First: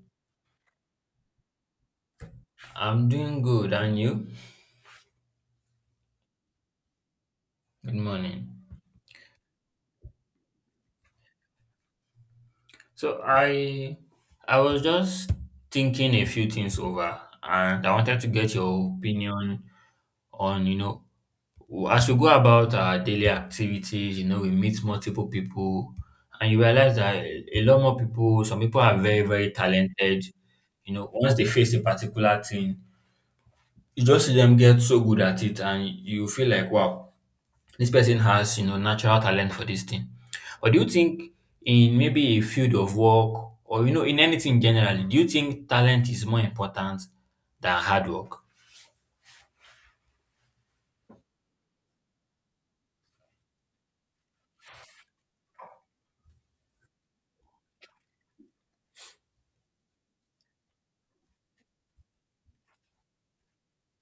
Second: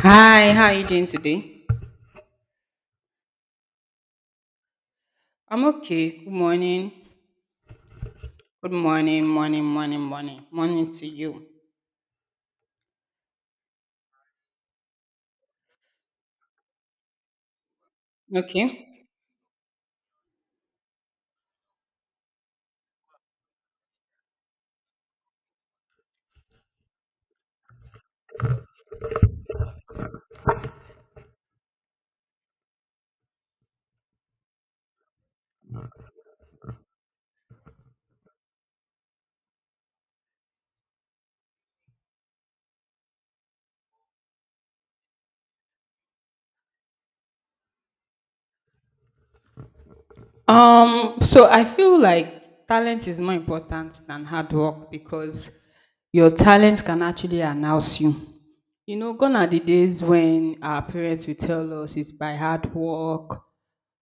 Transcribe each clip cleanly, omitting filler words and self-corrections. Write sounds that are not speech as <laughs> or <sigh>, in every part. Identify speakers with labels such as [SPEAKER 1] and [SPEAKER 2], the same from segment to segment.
[SPEAKER 1] Hi, how are you doing today?
[SPEAKER 2] I'm doing good, and you?
[SPEAKER 1] I'm okay. Good morning.
[SPEAKER 2] Good morning.
[SPEAKER 1] Good morning, morning, morning, morning. Morning to you.
[SPEAKER 2] So I was just thinking a few things over, and I wanted to get your
[SPEAKER 1] Okay.
[SPEAKER 2] opinion on, as we go about our daily activities, we meet multiple people, and you realize that a lot more people, some people are very, very talented. You know, once they face a particular thing, you just see them get so good at it, and you feel like, wow, this person has, natural talent for this thing. Or do you think in maybe a field of work or in anything generally, do you think talent is more important than hard work?
[SPEAKER 1] So I feel like talent is more important than hard work because your talent can actually announce you. You know, gone are the days when our parents will tell us it's by hard work.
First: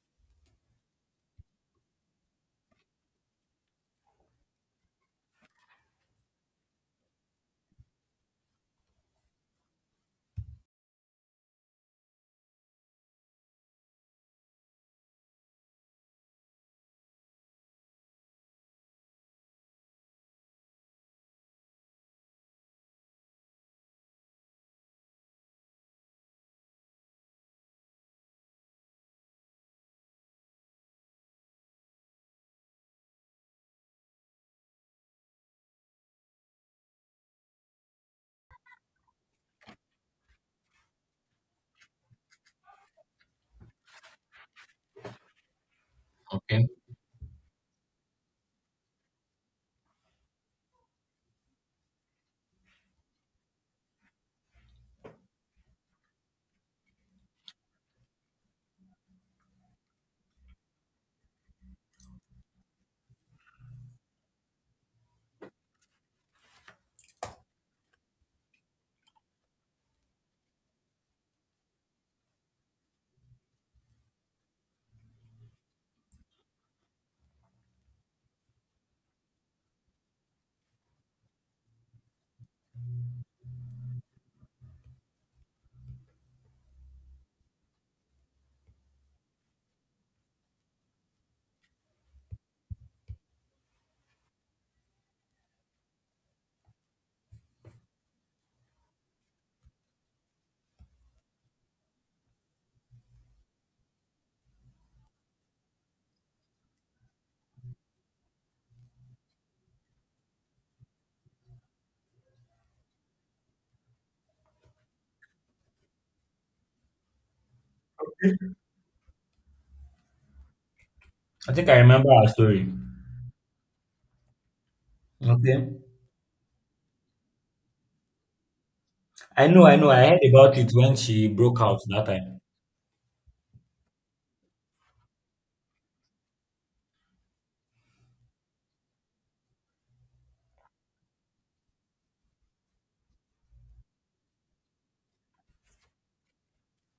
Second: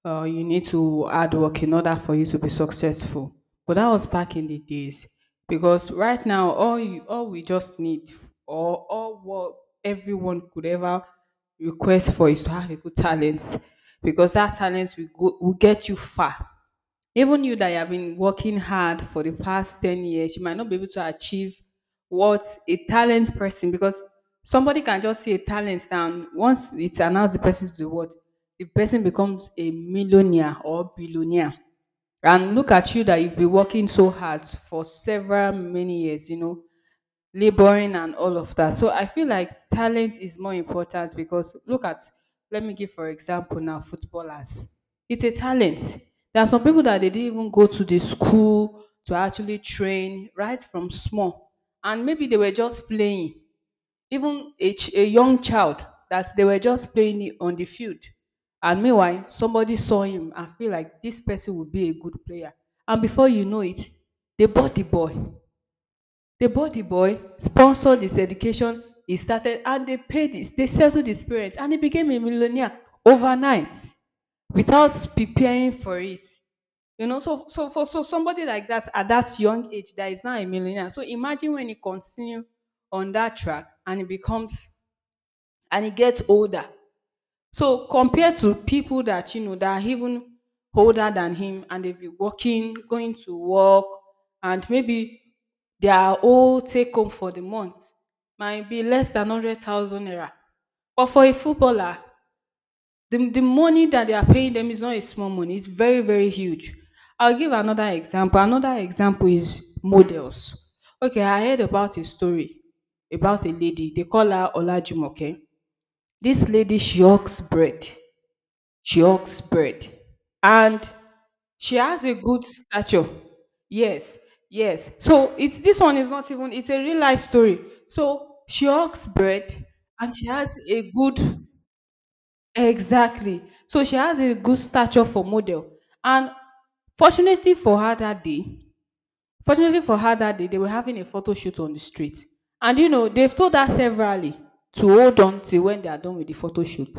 [SPEAKER 1] You need to hard work in order for you to be successful. But that was back in the days because right now all we just need or all what everyone could ever request for is to have a good talent because that talent will get you far. Even you that you have been working hard for the past 10 years, you might not be able to achieve what a talent person, because somebody can just see a talent and once it's announced the person to the world, the person becomes a millionaire or billionaire. And look at you that you've been working so hard for several many years, you know, laboring and all of that. So I feel like talent is more important because look at, let me give for example now footballers. It's a talent. There are some
[SPEAKER 2] Okay.
[SPEAKER 1] people that they didn't even go to the school to actually train right from small, and maybe they were just playing. Even a young child that they were just playing it on the field. And meanwhile, somebody saw him and feel like this person would be a good player. And before you know it, they bought the boy. The body boy sponsored his education. He started and they settled his parents and he became a millionaire overnight without preparing for it. You know, so somebody like that at that young age that is now a millionaire. So imagine when he continue on that track and he becomes and he gets older so compared to people that you know that are even older than him and they've been working, going to work, and maybe their whole take home for the month might be less than 100,000 naira. But for a footballer, the money that they are paying them is not a small money, it's very, very huge. I'll give another example. Another example is models. Okay, I heard about a story about a lady. They call her Olajumoke. This lady, she hawks bread. She hawks bread and
[SPEAKER 2] I think I
[SPEAKER 1] she has
[SPEAKER 2] remember
[SPEAKER 1] a
[SPEAKER 2] her
[SPEAKER 1] good
[SPEAKER 2] story.
[SPEAKER 1] stature. Yes, yes. So it's
[SPEAKER 2] Okay.
[SPEAKER 1] this one is not even it's a real life story. So she hawks
[SPEAKER 2] I
[SPEAKER 1] bread
[SPEAKER 2] know, I know. I
[SPEAKER 1] and
[SPEAKER 2] heard
[SPEAKER 1] she
[SPEAKER 2] about
[SPEAKER 1] has
[SPEAKER 2] it
[SPEAKER 1] a
[SPEAKER 2] when
[SPEAKER 1] good
[SPEAKER 2] she broke out that time.
[SPEAKER 1] exactly. So she has a good stature for model. And fortunately for her that day, fortunately for her that day, they were having a photo shoot on the street. And you know, they've told her severally to hold on till when they are done with the photo shoot.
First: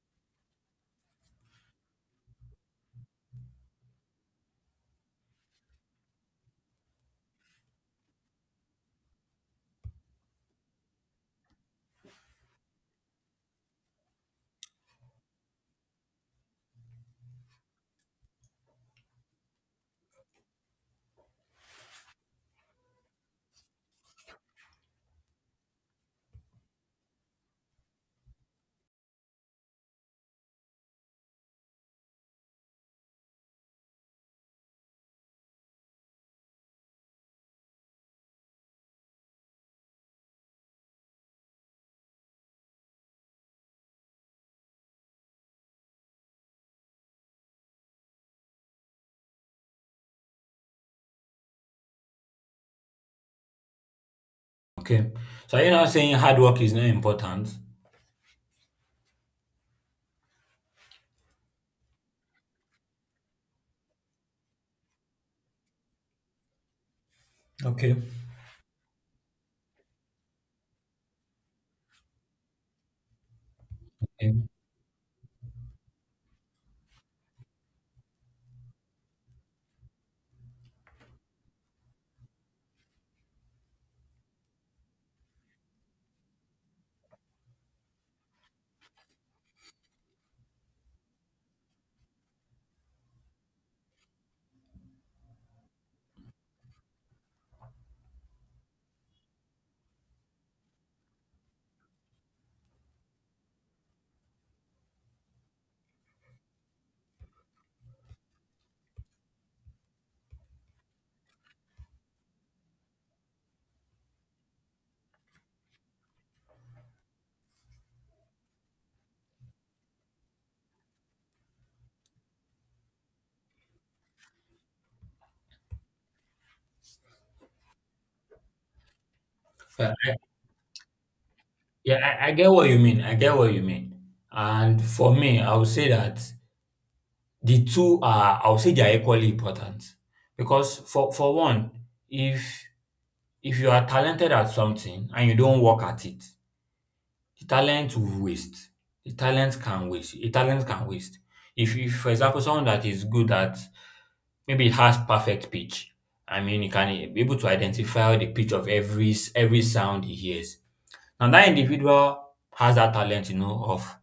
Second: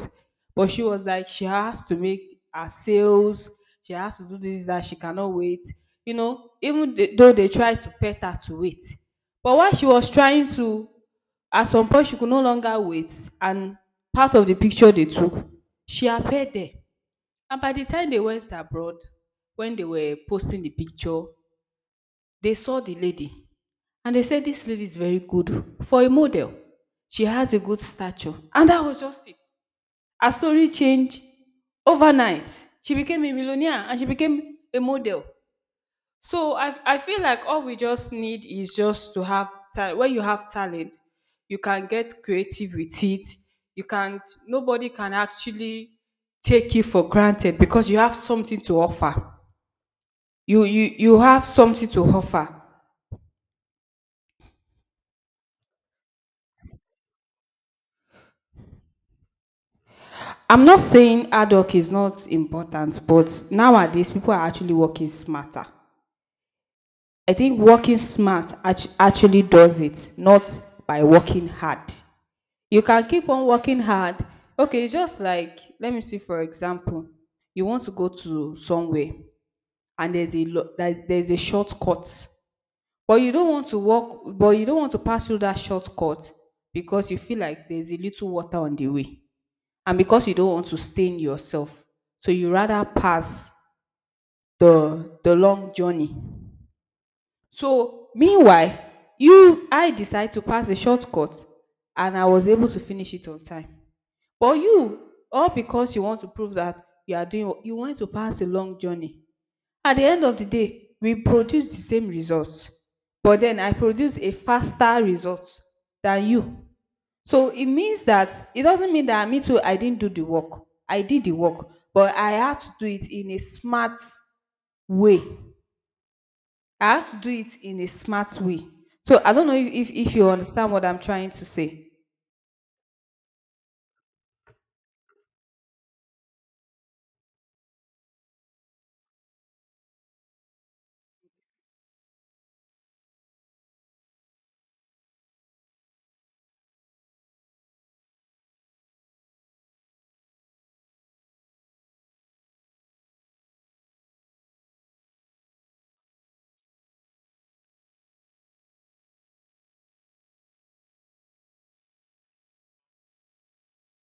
[SPEAKER 1] But she was like, she has to make her sales, she has to do this, that, she cannot wait. You know, even though they tried to pet her to wait. But while she was trying to, at some point, she could no longer wait. And part of the picture they took, she appeared there. And by the time they went abroad, when they were posting the picture, they saw the lady and they said, "This lady is very good for a model. She has a good stature." And that was just it. Her story changed overnight. She became a millionaire and she became a model. So I feel like all we just need is just to have talent. When you have talent, you can get creative with it. You can't, nobody can actually take it for granted because you have something to offer. You have something to offer.
[SPEAKER 2] Okay. So are you now saying hard work is not important?
[SPEAKER 1] I'm not saying hard work is not important, but nowadays people are actually working smarter. I think
[SPEAKER 2] Okay.
[SPEAKER 1] working smart actually does it, not by working hard. You can keep on working hard.
[SPEAKER 2] Okay.
[SPEAKER 1] Okay, it's just like, let me see, for example, you want to go to somewhere and there's a shortcut, but you don't want to pass through that shortcut because you feel like there's a little water on the way and because you don't want to stain yourself, so you rather pass the long journey. So meanwhile, you I decide to pass the shortcut and I was able to finish it on time. But you, all because you want to prove that you are doing you want to pass a long journey, at the end of the day we produce the same results. But then I produce a faster result than you. So it doesn't mean that me too, I didn't do the work. I did the work, but I had to do it in a smart way. I had to do it in a smart way. So I don't know if, if,
[SPEAKER 2] Uh, I,
[SPEAKER 1] if you understand what I'm trying to say.
[SPEAKER 2] yeah, I get what you mean. I get what you mean. And for me, I would say that the two are, I would say they are equally important, because for one, if if you are talented at something and you don't work at it, the talent will waste, the talent can waste. If for example someone that is good at, maybe has perfect pitch, I mean he can be able to identify the pitch of every sound he hears. Now that individual has that talent, you know, of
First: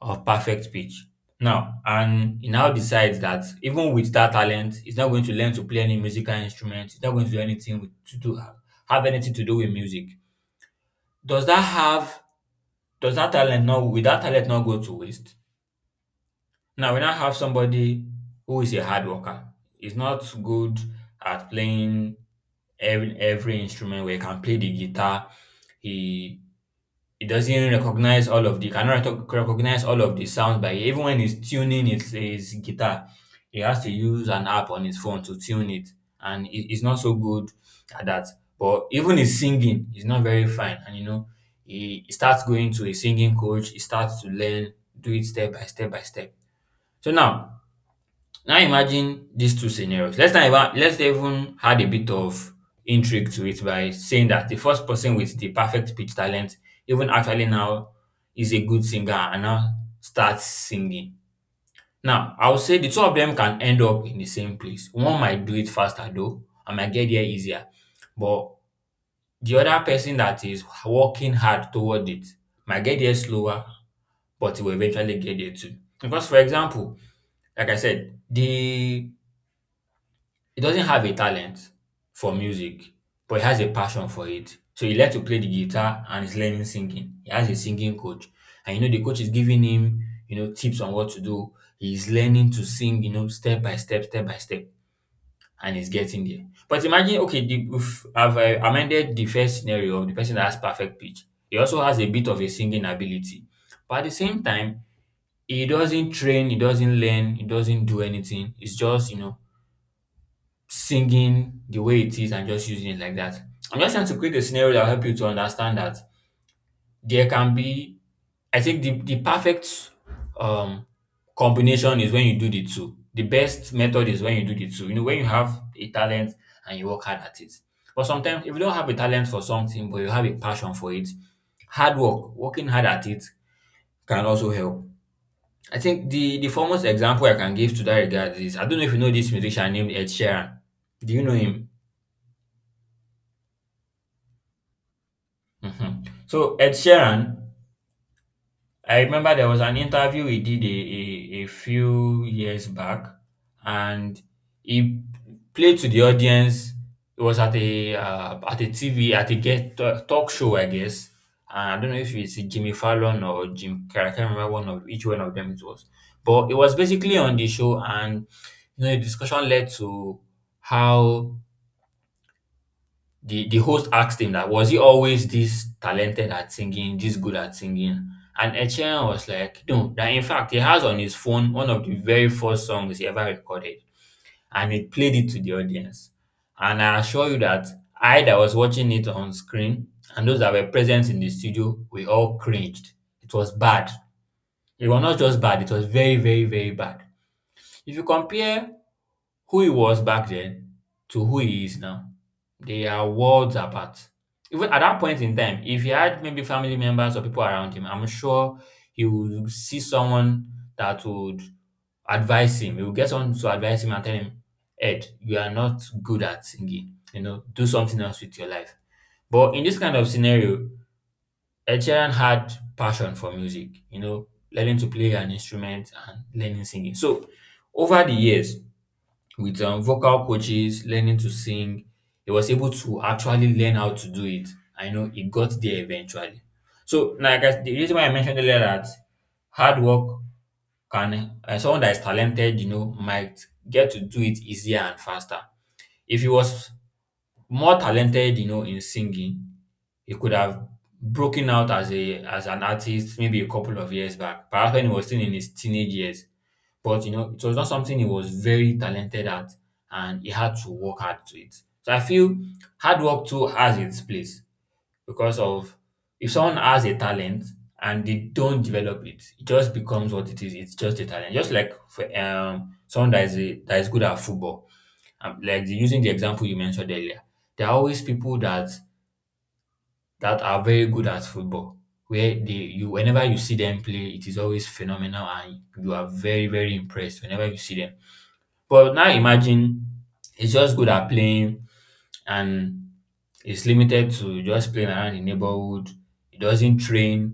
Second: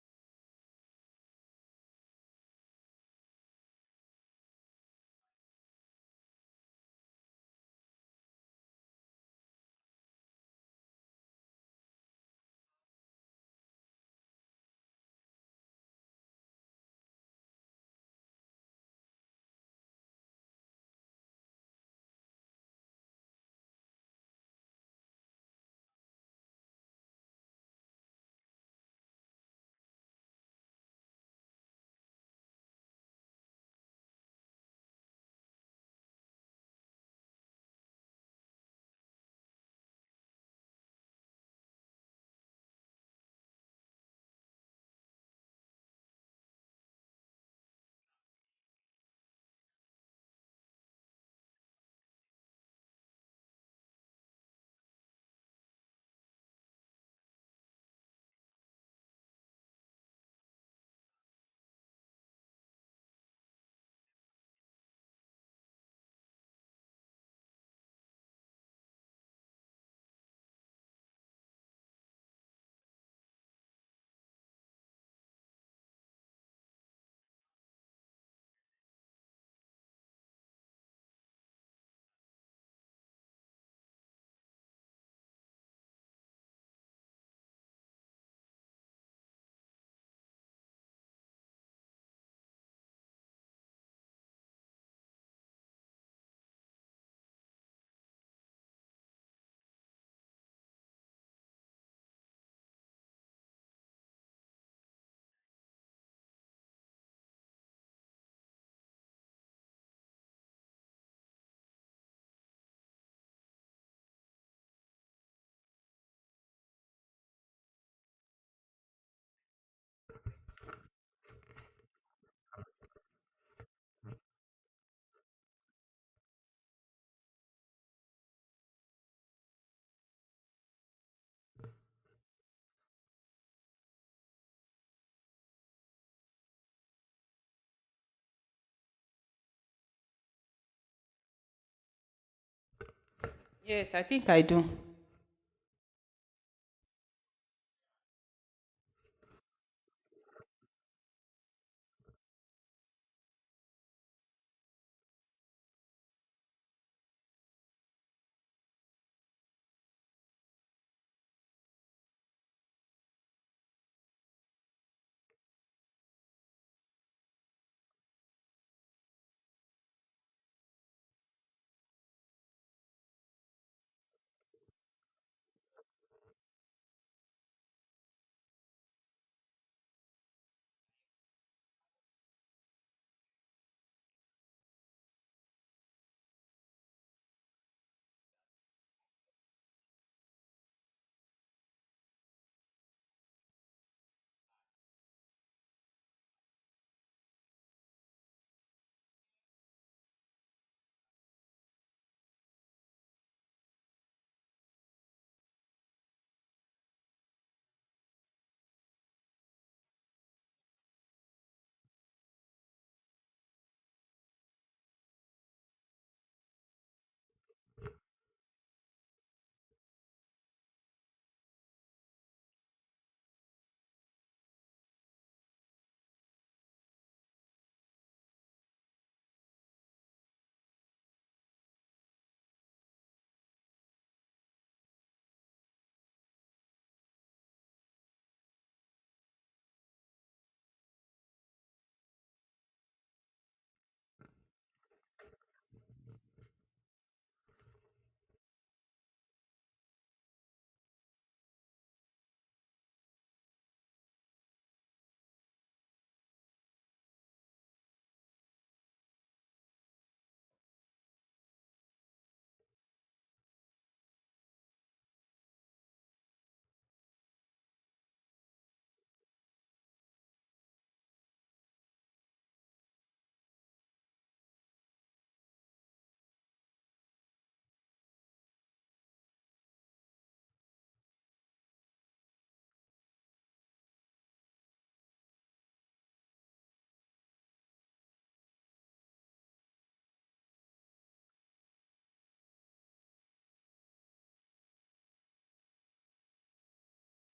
[SPEAKER 2] perfect pitch. Now, and he now decides that even with that talent, he's not going to learn to play any musical instrument. He's not going to do anything with, to do have anything to do with music. Does that have does that talent not, will that talent not go to waste? Now we now have somebody who is a hard worker. He's not good at playing every instrument, where he can play the guitar. He, it doesn't recognize all of the, cannot reto- recognize all of the sounds by ear. Even when he's tuning his guitar, he has to use an app on his phone to tune it, and he's not so good at that. But even his singing is not very fine, and you know, he starts going to a singing coach. He starts to learn, do it step by step by step. So now, now imagine these two scenarios. Let's not even let's even add a bit of intrigue to it by saying that the first person with the perfect pitch talent even actually now is a good singer and now starts singing. Now I would say the two of them can end up in the same place. One might do it faster though, and might get there easier. But the other person that is working hard toward it might get there slower, but will eventually get there too. Because for example, like I said, the he doesn't have a talent for music, but he has a passion for it. So he learned to play the guitar and he's learning singing. He has a singing coach. And you know, the coach is giving him, you know, tips on what to do. He's learning to sing, you know, step by step, and he's getting there. But imagine, okay, if I've amended the first scenario of the person that has perfect pitch. He also has a bit of a singing ability. But at the same time, he doesn't train, he doesn't learn, he doesn't do anything. It's just, you know, singing the way it is and just using it like that. I'm just trying to create a scenario that will help you to understand that there can be, I think the perfect um, combination is when you do the two. The best method is when you do the two. You know, when you have a talent and you work hard at it. But sometimes if you don't have a talent for something, but you have a passion for it, hard work, working hard at it can also help. I think the foremost example I can give to that regard is, I don't know if you know this musician named Ed Sheeran. Do you know him?
[SPEAKER 1] Yes, I think I do.
[SPEAKER 2] Mhm. So Ed Sheeran, I remember there was an interview he did a few years back, and he played to the audience. It was at a TV, at talk show, I guess. And I don't know if it's Jimmy Fallon or Jim Carrey. I can't remember one of each one of them it was, but it was basically on the show, and you know, the discussion led to how the host asked him, that was he always this talented at singing, this good at singing? And Ed Sheeran was like, no, that in fact he has on his phone one of the very first songs he ever recorded, and he played it to the audience. And I assure you that I, that was watching it on screen, and those that were present in the studio, we all cringed. It was bad. It was not just bad, it was very, very, very bad. If you compare who he was back then to who he is now, they are worlds apart. Even at that point in time, if he had maybe family members or people around him, I'm sure he would see someone that would advise him. He would get someone to advise him and tell him, Ed, you are not good at singing. You know, do something else with your life. But in this kind of scenario, Ed Sheeran had passion for music, you know, learning to play an instrument and learning singing. So over the years, with vocal coaches, learning to sing. He was able to actually learn how to do it. I know he got there eventually. So, the reason why I mentioned earlier that hard work can, someone that is talented, you know, might get to do it easier and faster. If he was more talented, you know, in singing, he could have broken out as a as an artist maybe a couple of years back, perhaps when he was still in his teenage years. But you know, it was not something he was very talented at, and he had to work hard to it. So I feel hard work too has its place, because of, if someone has a talent and they don't develop it, it just becomes what it is. It's just a talent. Just like for someone that is that is good at football. Like using the example you mentioned earlier, there are always people that are very good at football, where they you whenever you see them play, it is always phenomenal and you are very, very impressed whenever you see them. But now imagine he's just good at playing, and he's limited to just playing around the neighborhood. He doesn't train.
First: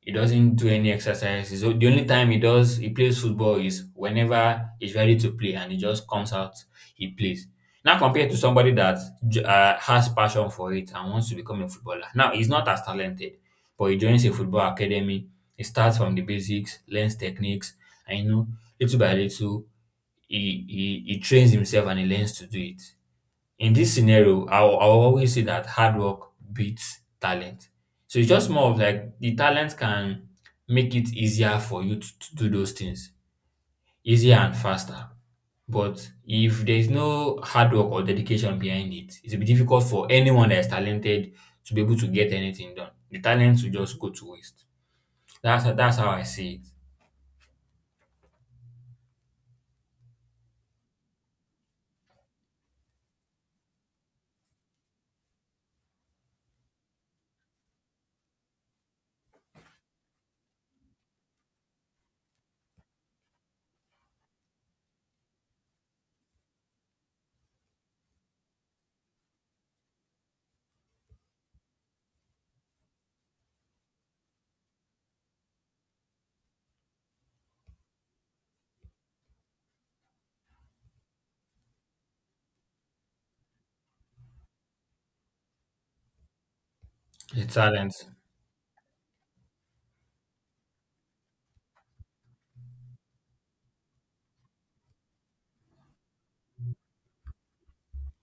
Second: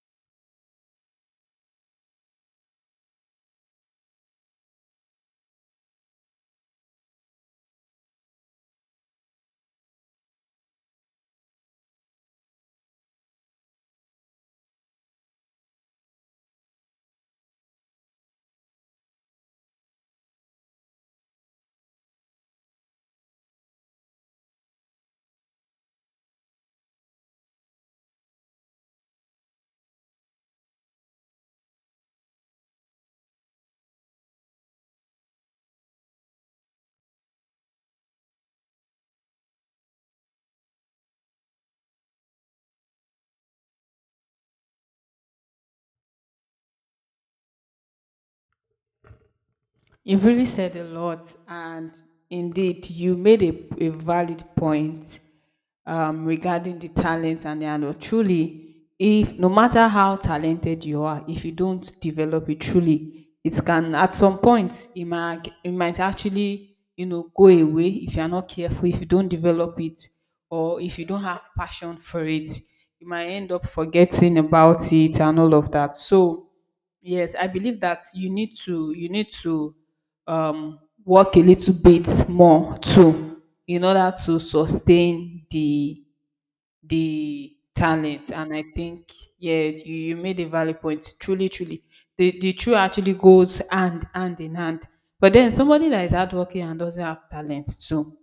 [SPEAKER 2] He doesn't do any exercises. So the only time he plays football is whenever he's ready to play, and he just comes out, he plays. Now compared to somebody that has passion for it and wants to become a footballer. Now he's not as talented, but he joins a football academy. He starts from the basics, learns techniques, and you know, little by little he trains himself and he learns to do it. In this scenario, I'll always say that hard work beats talent. So it's just more of like the talent can make it easier for you to do those things, easier and faster. But if there's no hard work or dedication behind it, it will be difficult for anyone that is talented to be able to get anything done. The talent will just go to waste. That's how I see it.
[SPEAKER 1] You've really said a lot, and indeed, you made a valid point regarding the talent and the handle. Truly, if no matter how talented you are, if you don't develop it truly, it can at some point it might actually, you know, go away if you are not careful. If you don't develop it, or if you don't have passion for it, you might end up forgetting about it and all of that. So yes, I believe that you need to, um, work a little bit more too in order to sustain the
[SPEAKER 2] The
[SPEAKER 1] the
[SPEAKER 2] talent.
[SPEAKER 1] talent. And I think, yeah, you made a valid point. Truly, truly the two actually goes hand in hand. But then somebody that is hardworking and doesn't have talent too,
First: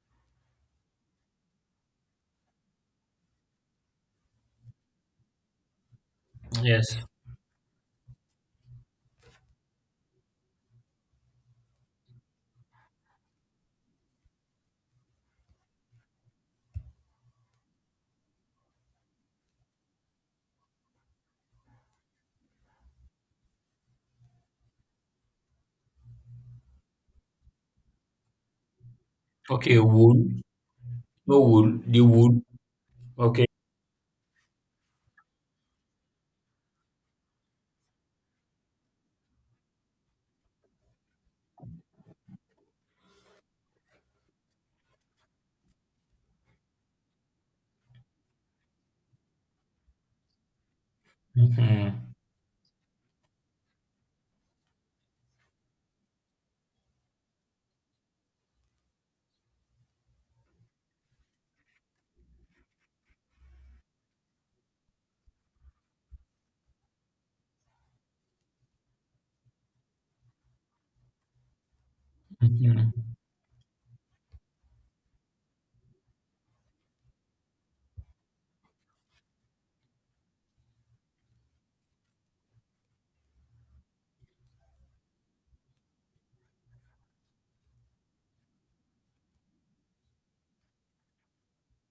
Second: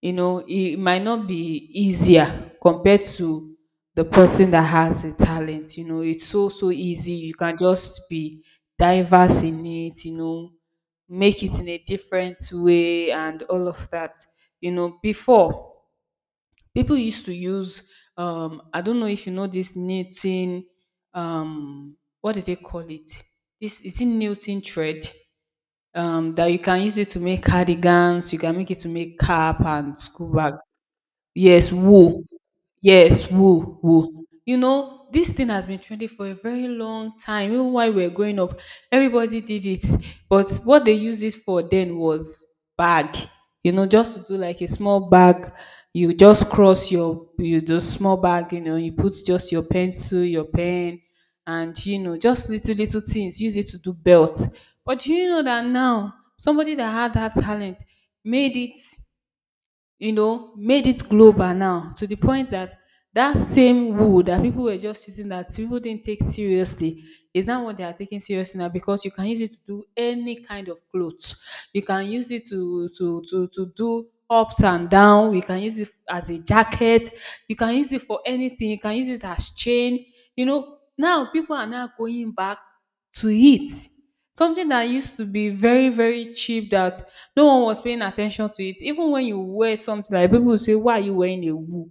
[SPEAKER 1] you know, it might not be easier compared to the person that has a talent. You know, it's so
[SPEAKER 2] Yes.
[SPEAKER 1] easy. You can just be diverse in it, you know, make it in a different way and all of that. You know, before people used to use, I don't know if you know this knitting, what do they call it, this is it knitting thread, that you can use it to make cardigans. You can make it to make cap
[SPEAKER 2] Okay,
[SPEAKER 1] and school
[SPEAKER 2] wool.
[SPEAKER 1] bag.
[SPEAKER 2] No wool.
[SPEAKER 1] Yes,
[SPEAKER 2] The
[SPEAKER 1] woo.
[SPEAKER 2] wool.
[SPEAKER 1] Yes,
[SPEAKER 2] Okay.
[SPEAKER 1] woo, woo. You know, this thing has been trending for a very long time. Even while we were growing up, everybody did it. But what they used it for then was bag. You know, just to do like a small bag. You just cross you do small bag, you know, you put just your pencil, your pen, and you
[SPEAKER 2] Mhm.
[SPEAKER 1] know, just little things. Use it to do belt. But do you know that now somebody that had that talent made it, you know, made it global now to the point that that same wood that people were just using, that people didn't take seriously, is now what they are taking seriously now because you can use it to do any kind of clothes. You can use it to
[SPEAKER 2] Mhm.
[SPEAKER 1] do ups and down. You can use it as a jacket. You can use it for anything. You can use it as chain. You know, now people are now going back to it. Something that used to be very very cheap, that no one was paying attention to it. Even when you wear something, like people will say, "Why are you wearing a wool?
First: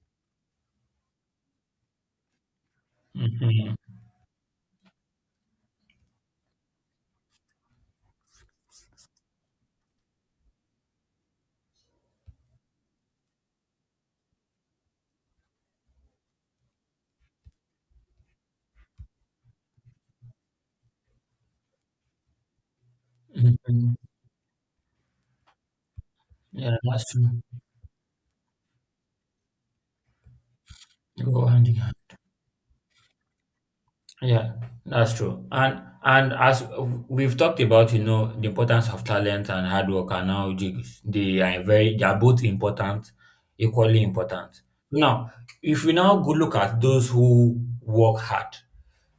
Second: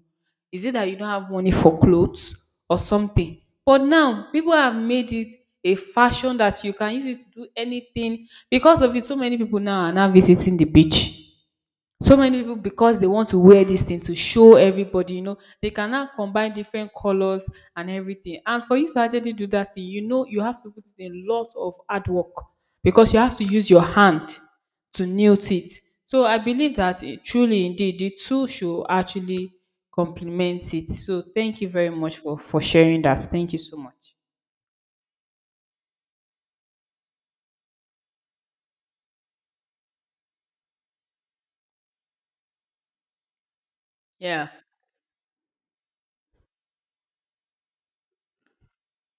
[SPEAKER 1] Is it that you don't have money for clothes or something?"
[SPEAKER 2] Mhm.
[SPEAKER 1] But now people have made it a fashion that you can use it to do anything. Because of it, so many people now are now visiting the beach. So many people, because they want to wear this thing to show everybody, you know, they can now combine different colors and everything. And for you to actually do that thing, you know, you have to put in a lot of hard work because you have to use your
[SPEAKER 2] Mhm.
[SPEAKER 1] hand to knit it. So I
[SPEAKER 2] Yeah,
[SPEAKER 1] believe that,
[SPEAKER 2] that's
[SPEAKER 1] it,
[SPEAKER 2] true.
[SPEAKER 1] truly, indeed, the two should actually complement it. So
[SPEAKER 2] They go
[SPEAKER 1] thank
[SPEAKER 2] hand
[SPEAKER 1] you
[SPEAKER 2] in.
[SPEAKER 1] very much for sharing that. Thank you so much.
[SPEAKER 2] Yeah, that's true. And as we've talked about, you know, the importance of talent and hard work, and how they are very they are both important, equally
[SPEAKER 1] Yeah.
[SPEAKER 2] important. Now, if we now go look at those who work hard,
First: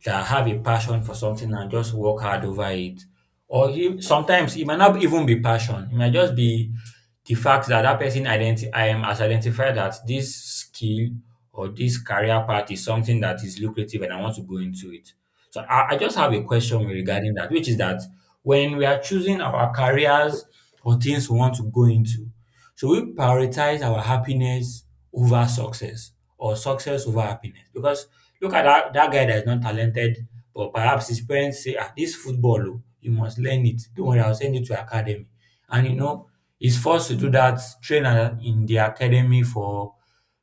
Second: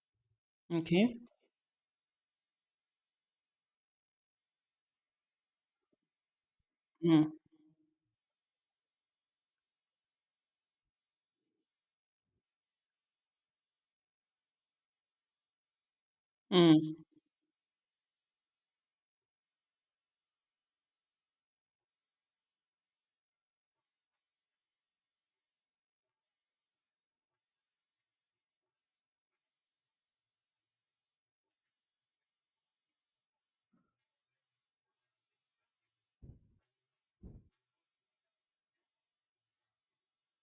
[SPEAKER 2] that have a passion for
[SPEAKER 1] Okay.
[SPEAKER 2] something and just work hard over it, or sometimes it might not even be passion. It might just be
[SPEAKER 1] Mm.
[SPEAKER 2] the fact that that person, identi- I am has identified that this skill or this career path is something that is lucrative and I want to go into it. So I just have a question
[SPEAKER 1] Mm.
[SPEAKER 2] regarding that, which is that when we are choosing our careers or things we want to go into, should we prioritize our happiness over success, or success over happiness? Because look at that, that guy that is not talented, but perhaps his parents say, this football, you must learn it. Don't worry, I'll send you to academy. And you know, he's forced to do that, train in the academy for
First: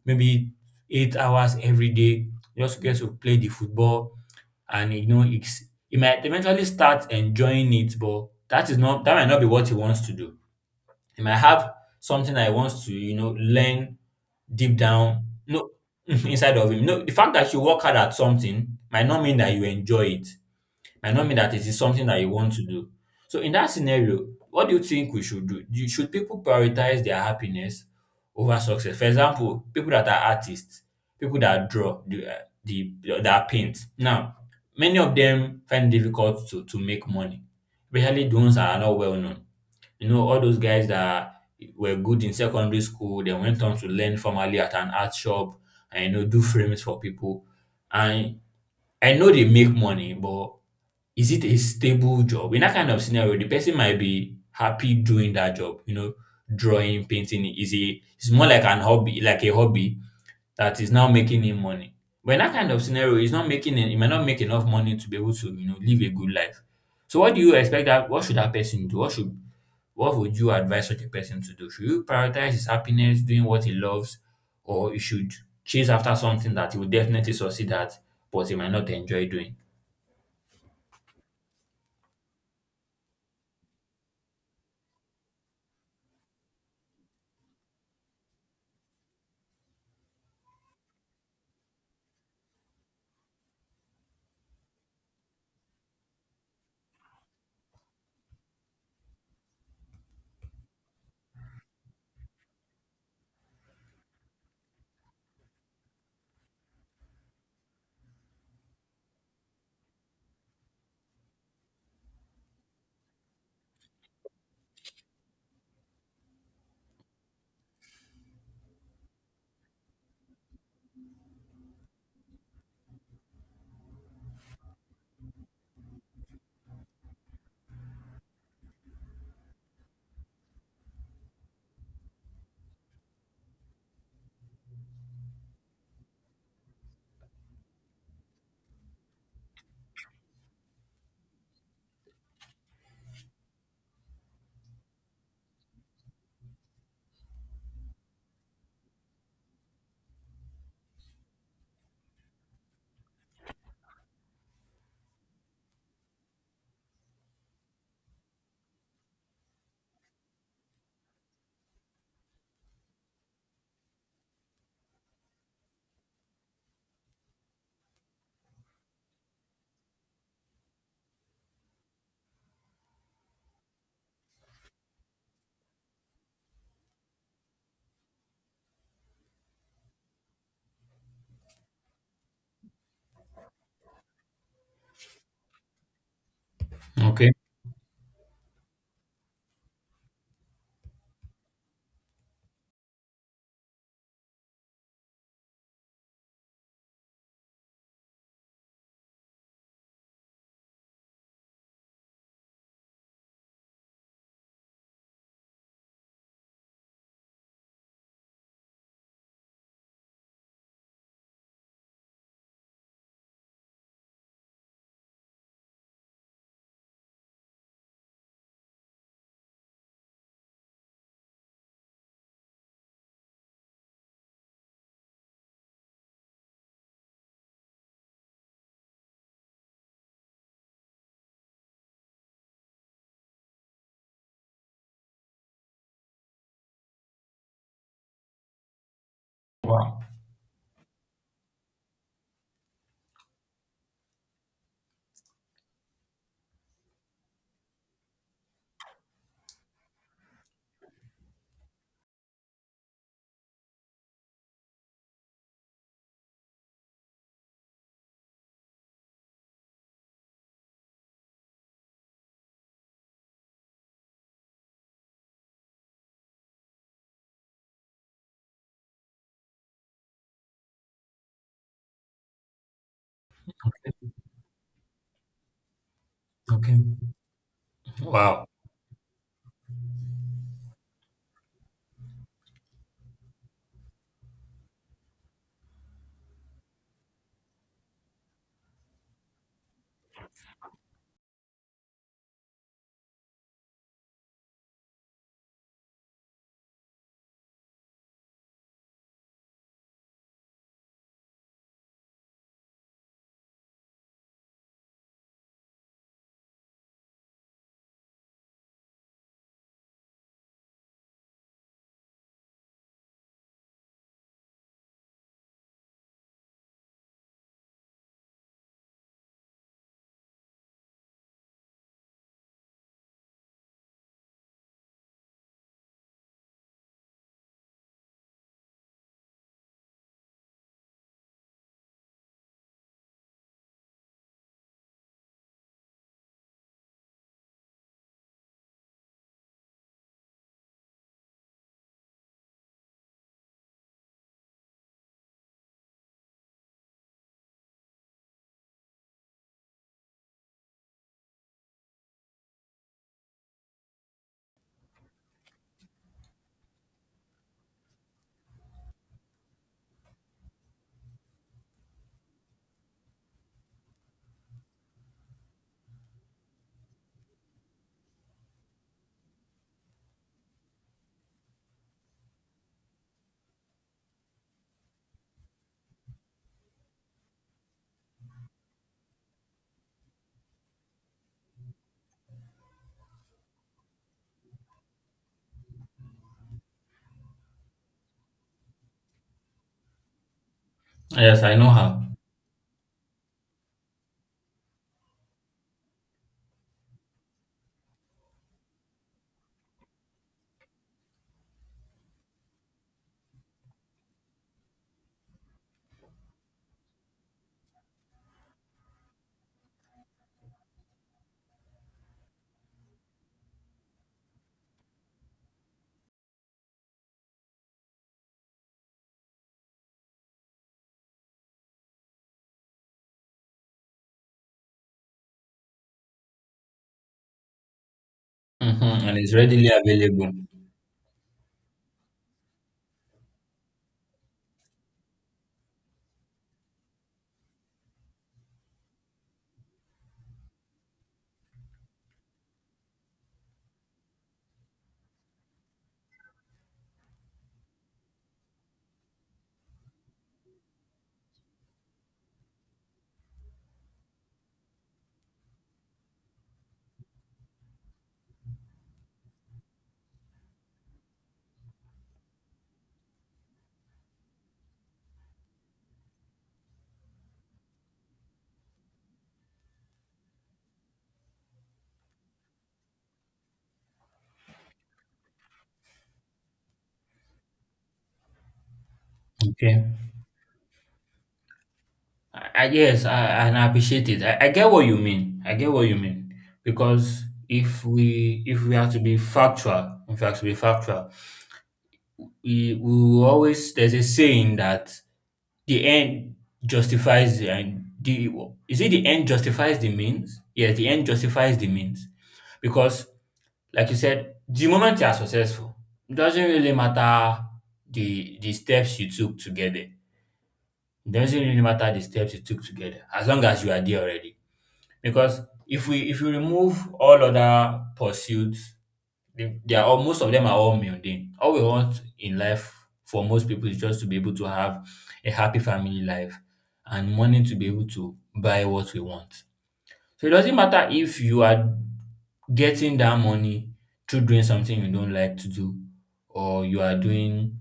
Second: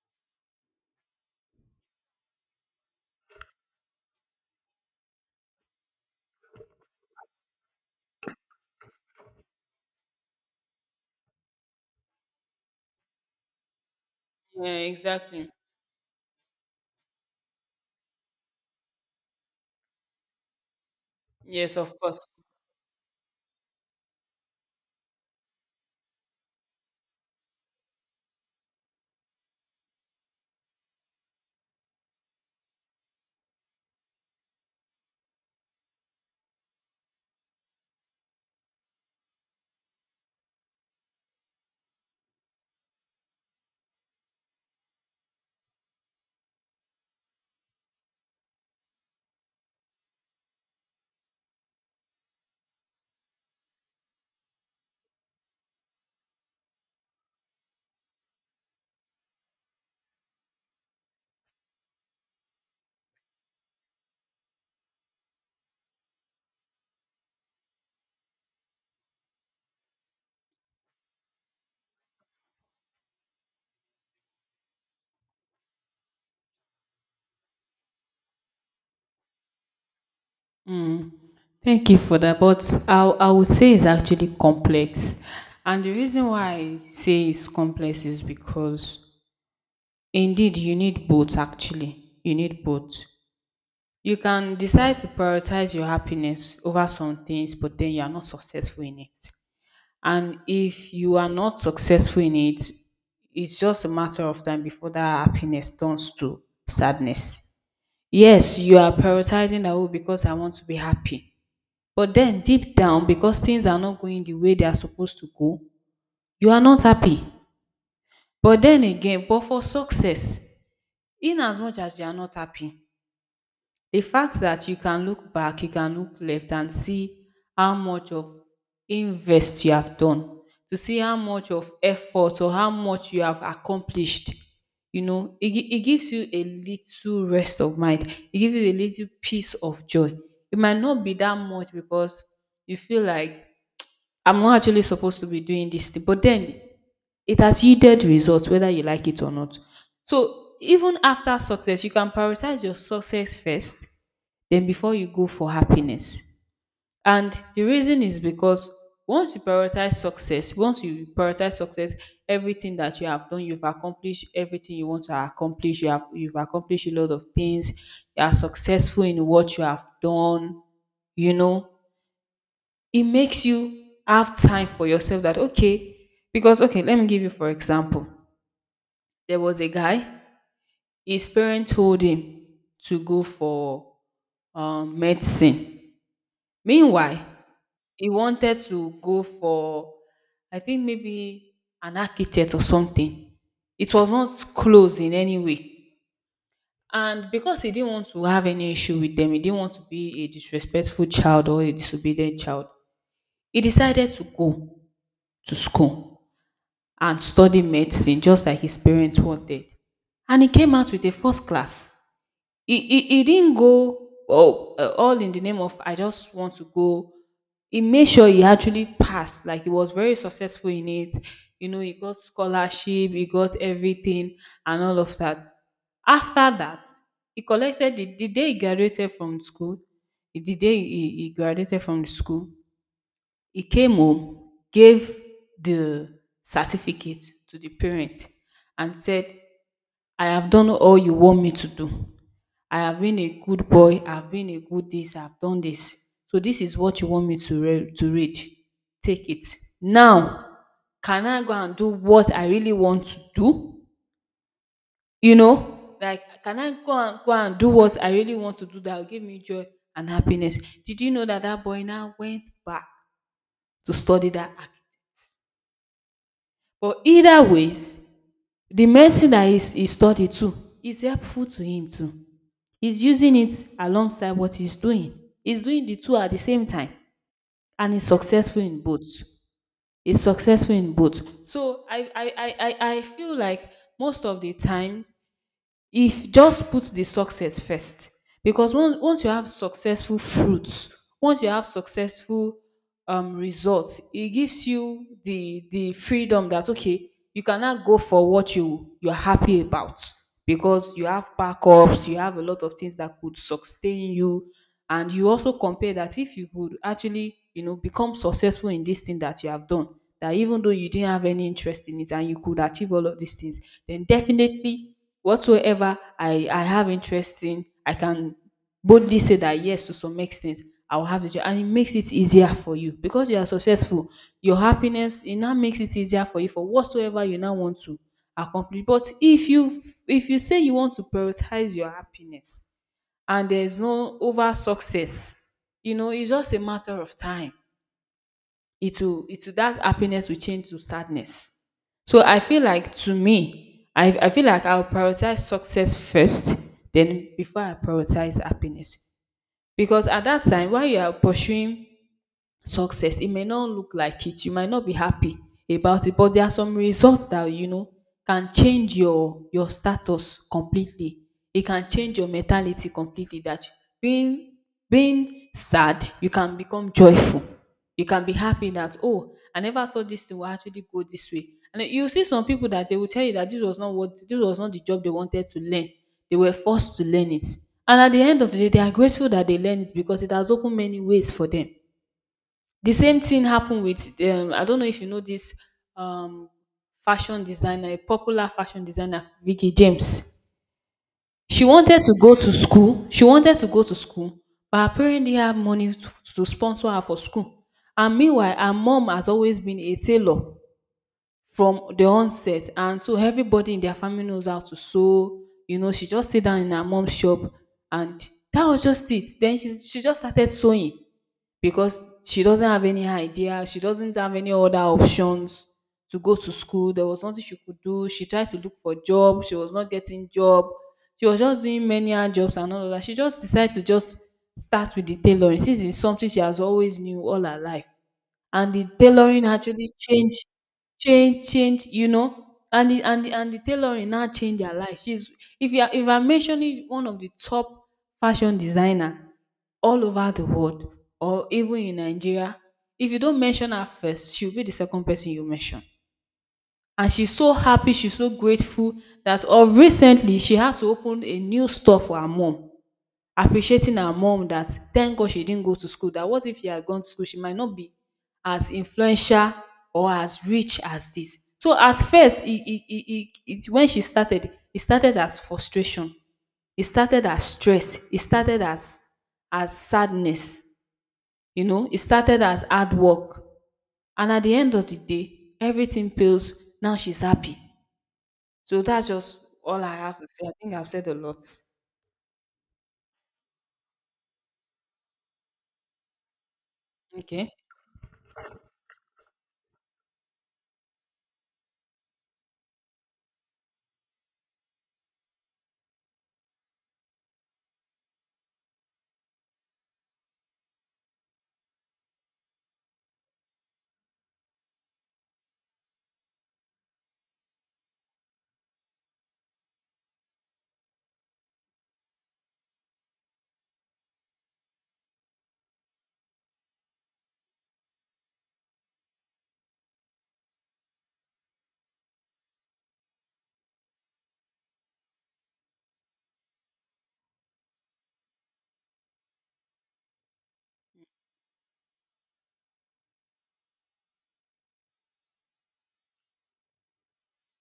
[SPEAKER 2] maybe 8 hours every day, just gets to play the football. And you know it's he might eventually start enjoying it, but that might not be what he wants to do. He might have something that he wants to learn, deep
[SPEAKER 1] Yeah.
[SPEAKER 2] down
[SPEAKER 1] Exactly.
[SPEAKER 2] no <laughs> inside of him. No the fact that you work hard at something might not mean that you enjoy it, might not mean that it
[SPEAKER 1] Yes.
[SPEAKER 2] is
[SPEAKER 1] Of
[SPEAKER 2] something that
[SPEAKER 1] course.
[SPEAKER 2] you want to do. So in that scenario, what do you think we should do? Should people prioritize their happiness over success? For example, people that are artists, people that draw, the that paint. Now, many of them find it difficult to make money, especially the ones that are not well known. You know, all those guys that were good in secondary school, they went on to learn formally at an art shop and do frames for people. And I know they make money, but is it a stable job? In that kind of scenario, the person might be happy doing that job, you know, drawing, painting is a it's more like an hobby, like a hobby that is now making him money. But in that kind of scenario, he might not make enough money to be able to, you know, live a good life. So what do you expect that what should that person do? What should what would you advise such a person to do? Should you prioritize his happiness, doing what he loves, or he should chase after something that he will definitely succeed at, but he might not enjoy doing?
[SPEAKER 1] Mm, thank you for that. But I would say it's actually complex. And the reason why I say it's complex is because indeed you need both, actually. You need both. You can decide to prioritize your happiness over some things, but then you are not successful in it. And if you are not successful in it, it's just a matter of time before that happiness turns to sadness. Yes, you are prioritizing that oh, because I want to be happy, but then deep down, because things are not going the way they are supposed to go, you are not happy. But then again, but for success, in as much as you are not happy, the fact that you can look back, you can look left and see how much of invest you have done, to see how much of effort or how much you have accomplished, it gives you a little rest of mind. It gives you a little peace of joy. It might not be that much because you feel like I'm not actually supposed to be doing this thing. But then it has yielded results, whether you like it or not. So even after success, you can prioritize your success first, then before you go for happiness. And the reason is because once you prioritize success, everything that you have done, you've accomplished everything you want to accomplish. You've accomplished a lot of things. You are successful in what you have done. You know, it makes you have time for yourself that okay, because okay, let me give you for example, there was a guy, his parents told him to go for medicine, meanwhile
[SPEAKER 2] Okay.
[SPEAKER 1] he wanted to go for I think maybe an architect or something. It was not close in any way, and because he didn't want to have any issue with them, he didn't want to be a disrespectful child or a disobedient child, he decided to go to school and study medicine just like his parents wanted, and he came out with a first class. He didn't go oh, all in the name of I just want to go. He made sure he actually passed, like he was very successful in it. You know, he got scholarship, he got everything and all of that. After that, he collected the day he graduated from school, the day he graduated from the school, he came home, gave the certificate to the parent and said, "I have done all you want me to do. I have been a good boy. I've been a good this. I've done this. So this is what you want me to read. Take it. Now, can I go and do what I really want to do? You know, like can I go and do what I really want to do that will give me joy and happiness?" Did you know that that boy now went back to study that? But either ways, the medicine that he studied too is helpful to him too. He's using it alongside what he's doing. He's doing the two at the same
[SPEAKER 2] Okay.
[SPEAKER 1] time and he's
[SPEAKER 2] Wow.
[SPEAKER 1] successful in both. He's successful in both. So I feel like most of the time if just put the success first. Because once you have successful fruits, once you have successful results, it gives you the freedom that okay you cannot go for what you're happy about because you have backups, you have a lot of things that could sustain you. And you also compare that if you would actually, you know, become successful in this thing that you have done, that even though you didn't have any interest in it and you could achieve all of these things, then definitely whatsoever I have interest in, I can boldly say that yes, to some extent, I will have the job, and it makes it easier for you because you are successful. Your happiness, it now makes it easier for you for whatsoever you now want to accomplish. But if you, if you say you want to prioritize your happiness and there's no over success, you know, it's just a matter of time, it will that happiness will change to sadness. So I feel like to me, I feel like I'll prioritize success first, then before I prioritize happiness. Because at that time while you are pursuing success, it may not look like it, you might not be happy about it, but there are some results that you know can change your status completely. It can change your mentality completely. That being being sad, you can become joyful. You can be happy that oh, I never thought this thing will actually go this way. And you see some people that they will tell you that this was not what this was not the job they wanted to learn. They were forced to learn it. And at the end of the day, they are grateful that they learned it because it has opened many ways for them. The same thing happened with I don't know if you know this um, fashion designer, a popular fashion designer, Vicky James.
[SPEAKER 2] Yes, I know her.
[SPEAKER 1] She wanted to go to school, but her parents didn't have money to sponsor her for school. And meanwhile, her mom has always been a tailor from the onset, and so everybody in their family knows how to sew. You know, she just sit down in her mom's shop, and that was just it. Then she just started sewing because she doesn't have any idea. She doesn't have any other options to go to school. There was nothing she could do. She tried to look for job. She was not getting job. She was just doing many hand jobs and all of that. She just decided to just start with the tailoring since it's something she has always knew all her life. And
[SPEAKER 2] Hmm.
[SPEAKER 1] the
[SPEAKER 2] And it's
[SPEAKER 1] tailoring
[SPEAKER 2] readily
[SPEAKER 1] actually
[SPEAKER 2] available.
[SPEAKER 1] changed, change, you know, and the and the and the tailoring now change her life. She's, if you are, if I'm mentioning one of the top fashion designer all over the world or even in Nigeria, if you don't mention her first, she'll be the second person you mention. And she's so happy, she's so grateful that of recently she had to open a new store for her mom, appreciating her mom that thank God she didn't go to school. That what if she had gone to school, she might not be as influential or as rich as this. So at first, when she started, it started as frustration. It started as stress. It started as sadness. You know, it started as hard work. And at the end of the day, everything pales. Now she's happy. So that's just all
[SPEAKER 2] Okay.
[SPEAKER 1] I have to say. I think I've said a lot.
[SPEAKER 2] I yes, and I appreciate it. I get what you mean. I get what you mean. Because
[SPEAKER 1] Okay.
[SPEAKER 2] if we are to be factual, if we are to be factual, we will always there's a saying that the end justifies the end. Is it the end justifies the means? Yes, the end justifies the means. Because like you said, the moment you are successful, it doesn't really matter the steps you took to get there. It doesn't really matter the steps you took to get there, as long as you are there already. Because if you remove all other pursuits, they are all most of them are all mundane. All we want in life for most people is just to be able to have a happy family life and money to be able to buy what we want. So it doesn't matter if you are getting that money through doing something you don't like to do, or you are doing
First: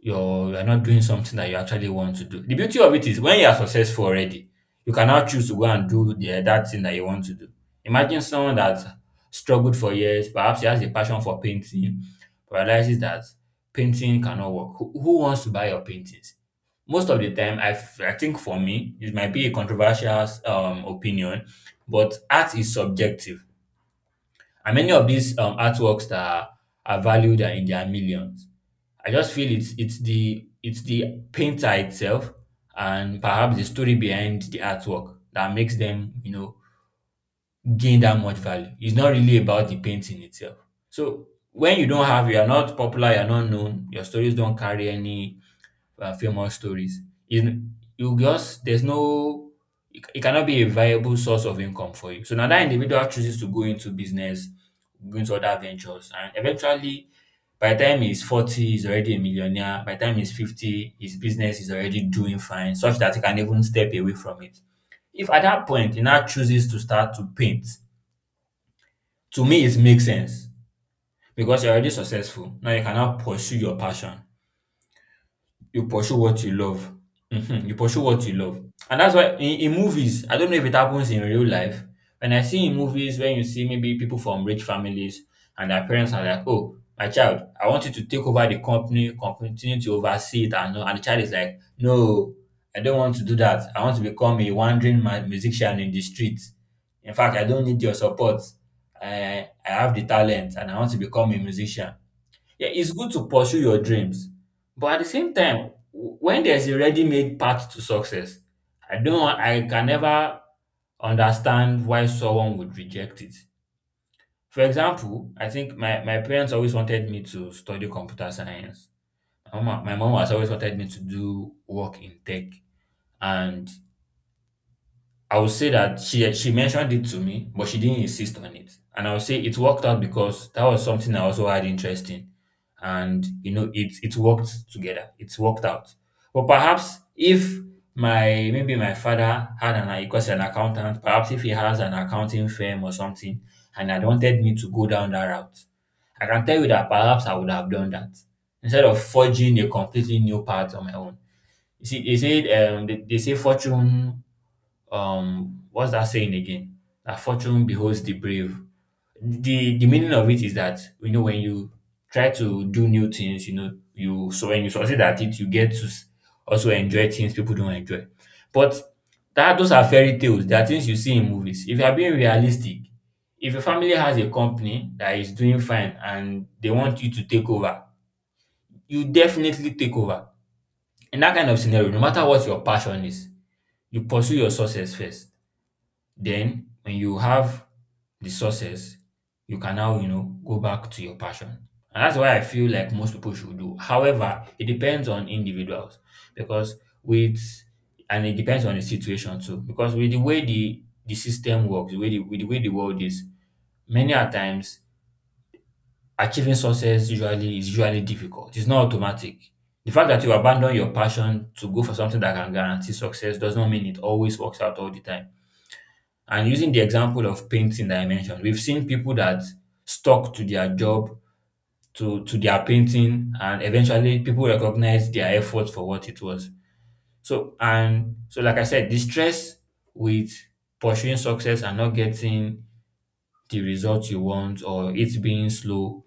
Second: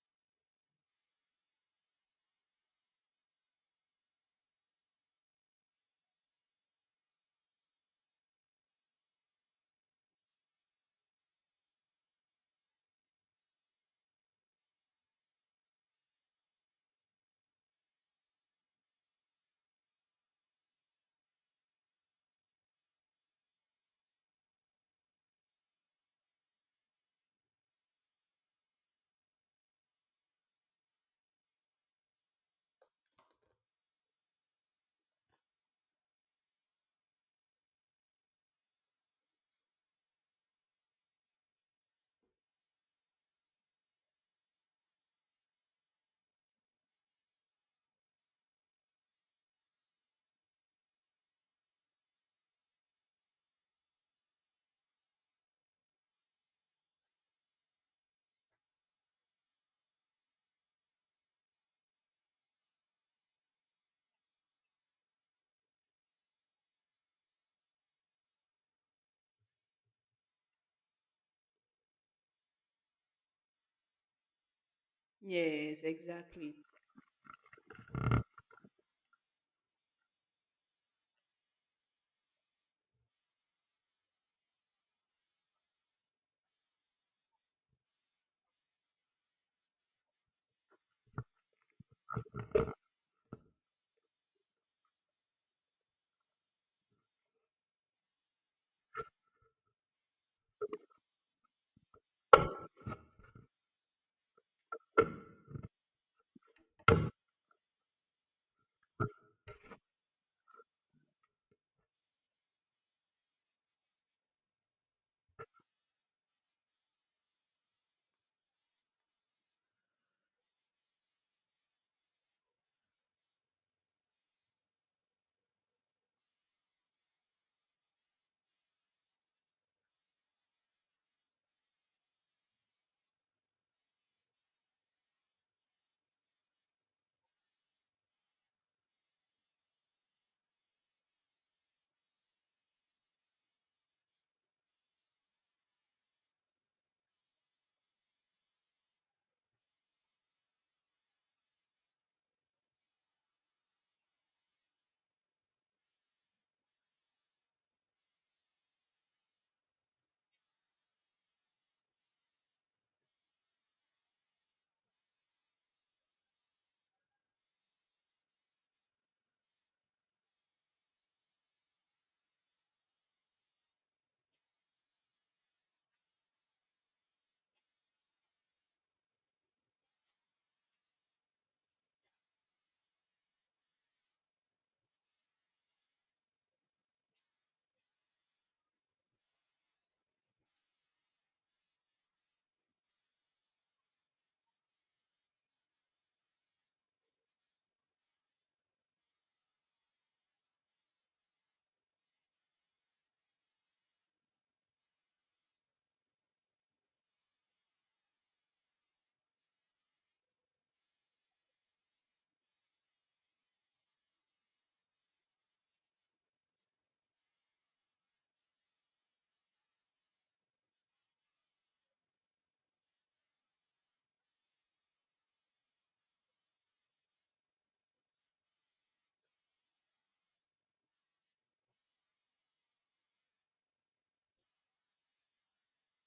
[SPEAKER 2] you are not doing something that you actually want to do. The beauty of it is when you are successful already, you can now choose to go and do the that thing that you want to do. Imagine someone that struggled for years, perhaps he has a passion for painting, but realizes that painting cannot work. Who wants to buy your paintings? Most of the time I, f- I think for me it might be a controversial opinion, but art is subjective, and many of these artworks that are valued are in their millions. I just feel it's the painter itself, and perhaps the story behind the artwork that makes them, you know, gain that much value. It's not really about the painting itself. So when you don't have you're not popular, you're not known, your stories don't carry any famous stories. You, you just there's no, it cannot be a viable source of income for you. So now that individual chooses to go into business, go into other ventures, and eventually by the time he's 40, he's already a millionaire. By the time he's 50, his business is already doing fine, such that he can even step away from it. If at that point he now chooses to start to paint, to me it makes sense because you're already successful. Now you cannot pursue your passion.
[SPEAKER 1] Yes,
[SPEAKER 2] You pursue what you
[SPEAKER 1] exactly.
[SPEAKER 2] love. Mhm. You pursue what you love. And that's why in movies, I don't know if it happens in real life. When I see in movies, when you see maybe people from rich families and their parents are like, "Oh, my child, I want you to take over the company, continue to oversee it. And, all." And the child is like, "No, I don't want to do that. I want to become a wandering musician in the streets. In fact, I don't need your support. I have the talent and I want to become a musician." Yeah, it's good to pursue your dreams, but at the same time, when there's a ready-made path to success, I can never understand why someone would reject it. For example, I think my parents always wanted me to study computer science. My mom has always wanted me to do work in tech, and I would say that she mentioned it to me, but she didn't insist on it. And I would say it worked out because that was something I also had interest in. And you know, it worked together. It's worked out. But perhaps if my father had an because an accountant, perhaps if he has an accounting firm or something and had wanted me to go down that route, I can tell you that perhaps I would have done that instead of forging a completely new path on my own. You see, they say fortune, what's that saying again? That fortune beholds the brave. The meaning of it is that, you know, when you try to do new things, you know, you so when you succeed at it, you get to also enjoy things people don't enjoy. But that those are fairy tales. They are things you see in movies. If you are being realistic, if your family has a company that is doing fine and they want you to take over, you definitely take over. In that kind of scenario, no matter what your passion is, you pursue your success first. Then when you have the success, you can now, you know, go back to your passion. And that's why I feel like most people should do. However, it depends on individuals because with and it depends on the situation too. Because with the way the system works, with the way the world is, many a times achieving success usually is usually difficult. It's not automatic. The fact that you abandon your passion to go for something that can guarantee success does not mean it always works out all the time. And using the example of painting that I mentioned, we've seen people that stuck to their job, to their painting, and eventually people recognize their effort for what it was. So, and so, like I said, the stress with pursuing success and not getting the result you want, or it being slow,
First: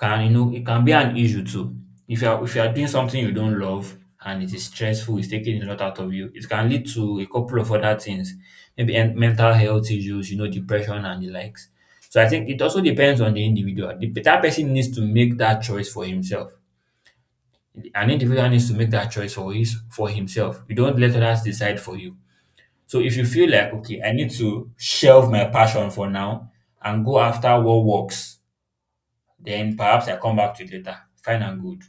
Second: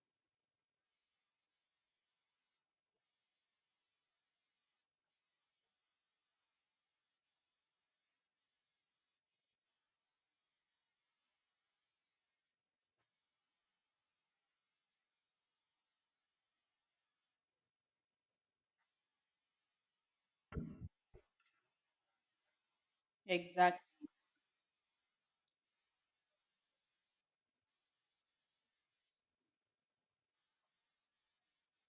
[SPEAKER 2] can, you know, it can be an issue too. If you are doing something you don't love, and it is stressful, it's taking a lot out of you, it can lead to a couple of other things, maybe mental health issues, you know, depression and the likes. So I think it also depends on the individual. That person needs to make that choice for himself. An individual needs to make that choice for his for himself. You don't let others decide for you. So if you feel like, okay,
[SPEAKER 1] Exactly.
[SPEAKER 2] I need to shelve my passion for now and go after what works, then perhaps I come back to it later. Fine and good.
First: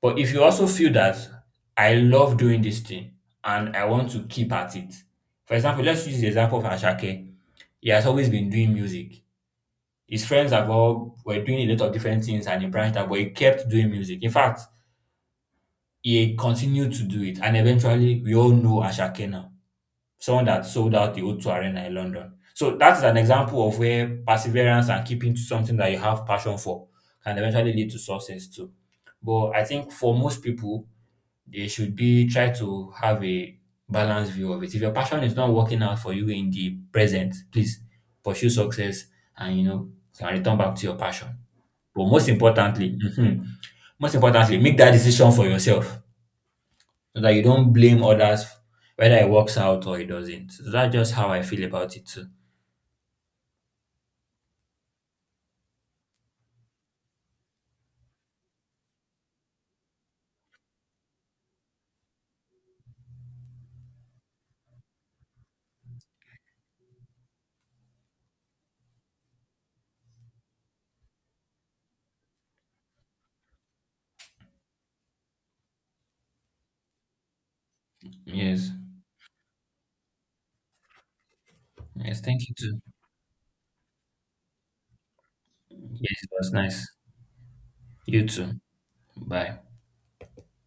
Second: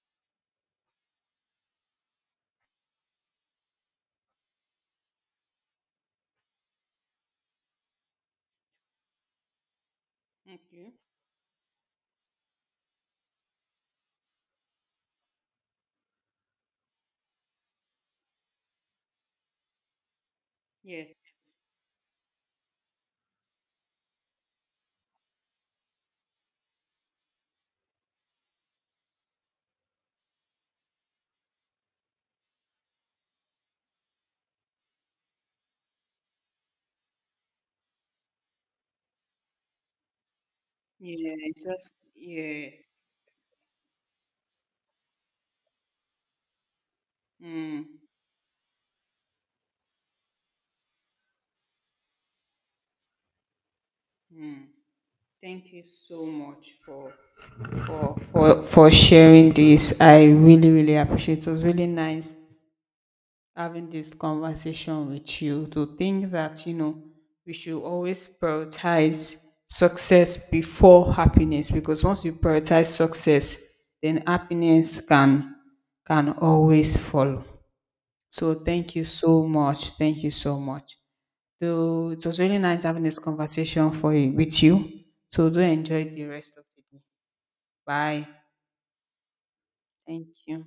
[SPEAKER 2] But if you also feel that I love doing this thing and I want to keep at it, for example, let's use the example of Ashake. He has always been doing music. His friends have all were doing a lot of different things and he branched out, but he kept doing music. In fact, he continued to do it, and eventually we all know Ashake now, someone that sold out
[SPEAKER 1] Yes.
[SPEAKER 2] the O2 Arena in London. So that is an example of where perseverance and keeping to something that you have passion for can eventually lead to success too. But I think for most people, they should be try to have a balanced view of it. If your passion is not working out for you in the present, please pursue success and you know can return back to your passion.
[SPEAKER 1] Yeah, it's just
[SPEAKER 2] But most
[SPEAKER 1] yes.
[SPEAKER 2] importantly, mhm, most importantly, make that decision for yourself so that you don't
[SPEAKER 1] Mm.
[SPEAKER 2] blame others whether it works out or it doesn't. So that's just how I feel about it too.
[SPEAKER 1] Thank you so much for sharing this. I really really appreciate. It was really nice having this conversation with you. To think that you know we should always prioritize success before happiness because once you prioritize success, then happiness can always follow. So
[SPEAKER 2] Yes.
[SPEAKER 1] thank you so much. Thank you so much. So
[SPEAKER 2] Yes,
[SPEAKER 1] it was
[SPEAKER 2] thank you
[SPEAKER 1] really
[SPEAKER 2] too.
[SPEAKER 1] nice having this conversation for you, with you. So do enjoy the
[SPEAKER 2] Yes, it was
[SPEAKER 1] rest of
[SPEAKER 2] nice.
[SPEAKER 1] the day.
[SPEAKER 2] You
[SPEAKER 1] Bye.
[SPEAKER 2] too. Bye.
[SPEAKER 1] Thank you.